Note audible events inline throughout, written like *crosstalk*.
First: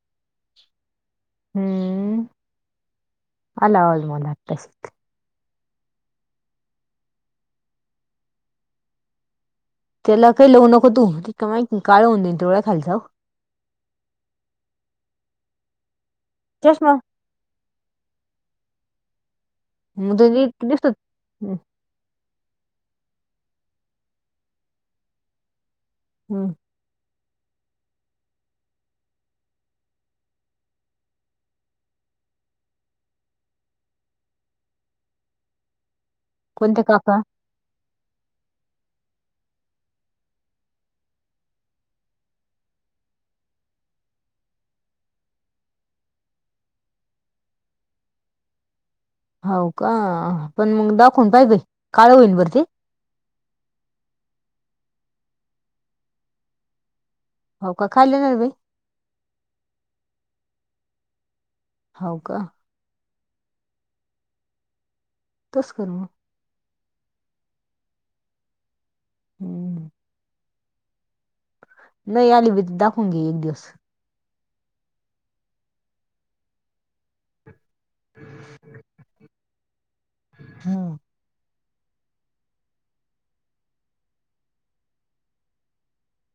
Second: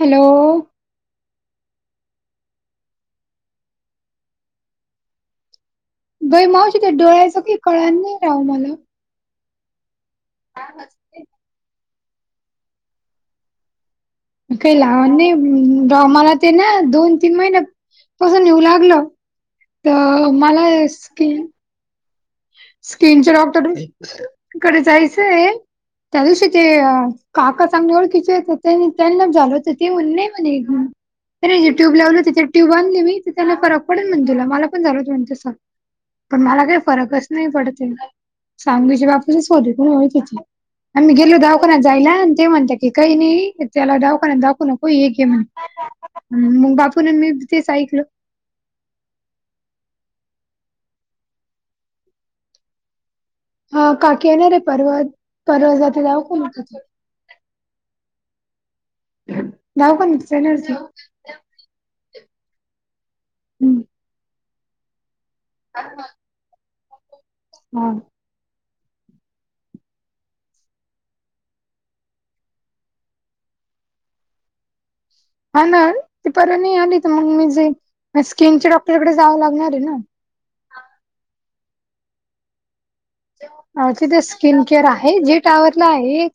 Hello हम्म, आला आवाज मला अतासिक. बई मावशी त्या डोळ्याचं काही कळाल नाही राहू आम्हला. त्याला काही लवू नको तू, ते काय ते काळ होऊन जाईल डोळ्या खालच. काही लहान नाही, मला ते ना चष्मा दोन तीन महिन पासून येऊ लागलं. मग तो तर, नीट मला दिसतो स्कीम. हम्म, स्किनच्या डॉक्टर कडे, जायचंय त्या दिवशी हम्म. ते. काका चांगल ओळखीचयेत त्यानीं, त्यांना झालं होतं ते येऊन नाही म्हणे. नाही, नाही जे ट्यूब लावलं तिथे ट्यूब आणली मी त त्याला फरक पडल म्हणे तूला, मला पण झाले होते तसं. पण मला काही कोणते काका फरकच नाही पडते, सांगलीच्या *unintelligible* हो तिथे. आम्ही गेलो दवाखान्यात जायला आणि ते म्हणतात की, काही नाही त्याला दवाखान्यात दाखू नको एके म्हण. *inaudible* मग, बापून मी तेच ऐकल. हो का, पण मग दाखवून पाई बाई काळ होईन बर ते. हा काकी येणार रे परवा, परवा जात जाऊ. *unintelligible* हो का, खायला. *unintelligible* नाव पण. *unintelligible* हो का. हम्. तस करू मग. हा. हम्म. नाही आली भी दाखवून घे एक दिवस. हा ना, ती परवा नाही आली तर मग मी जाईन स्किन च्या डॉक्टरकडे जावं लागणार आहे ना. हम्म. तिथे स्किन केअर आहे? जे टॉवरला आहे.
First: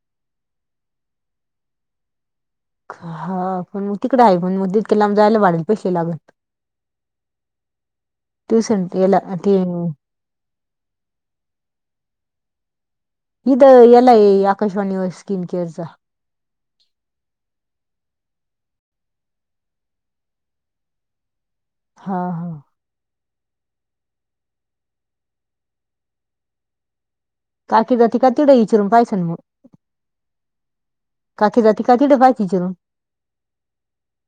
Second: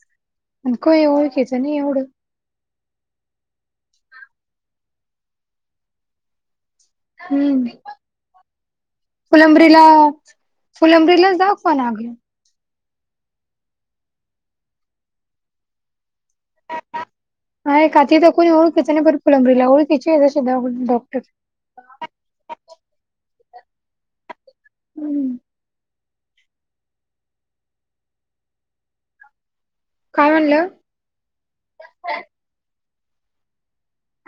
आणि कोनी ओळखीच नाही एवढं. हा पण मग तिकडे आहे पण मग तितक्या लाब जायला वाढेल पैसे लागत. हम्म, ट्युशन याला ते फुलंब्रीला फुलंब्रीला दाखवा लागलं. इथ एला ए आकाशवाणी वर स्किन केअर्स. हा काकी तिथं कोण ओळखिच नाही फुलंब्रीला, ओळखिची आहे दवाखान्यात डॉक्टर. हा हा. हम्म. काकी जातीे का तिकडं विचारून पाहियंच ना मग. काय म्हणलं? काकी जाते का? तिकडं पहायचं विचारून.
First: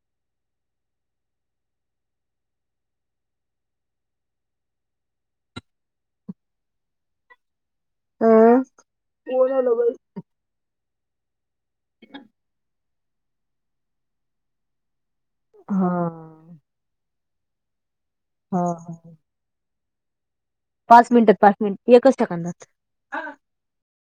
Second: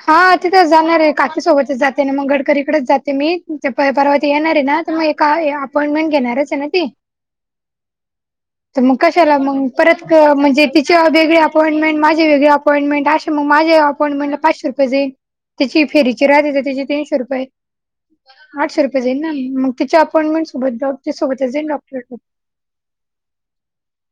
हा तिथे जाणार आहे, काकीसोबतच जाते मग गडकरीकडेच जाते मी ते परवाती येणार आहे ना. तर मग ए अपॉइंटमेंट घेणारच आहे ना ती. *inaudible* तर मग कशाला मग परत म्हणजे तिचे वेगळे अपॉइंटमेट, माझे वेगळे अपॉइंटमेंट, असे म माझ अपॉइंटमेंट पाचशे रुपये जाईल, हा त्याची फेरीची राहते त्याची तीनशे रुपये. हा आठशे रुपये जाईल ना, मग तिच्या अपॉइंटमेंट? सोबत डॉक्टर पाच मिनिटात सोबतच जाईल पाहते डॉक्टर एकच सेकंदात.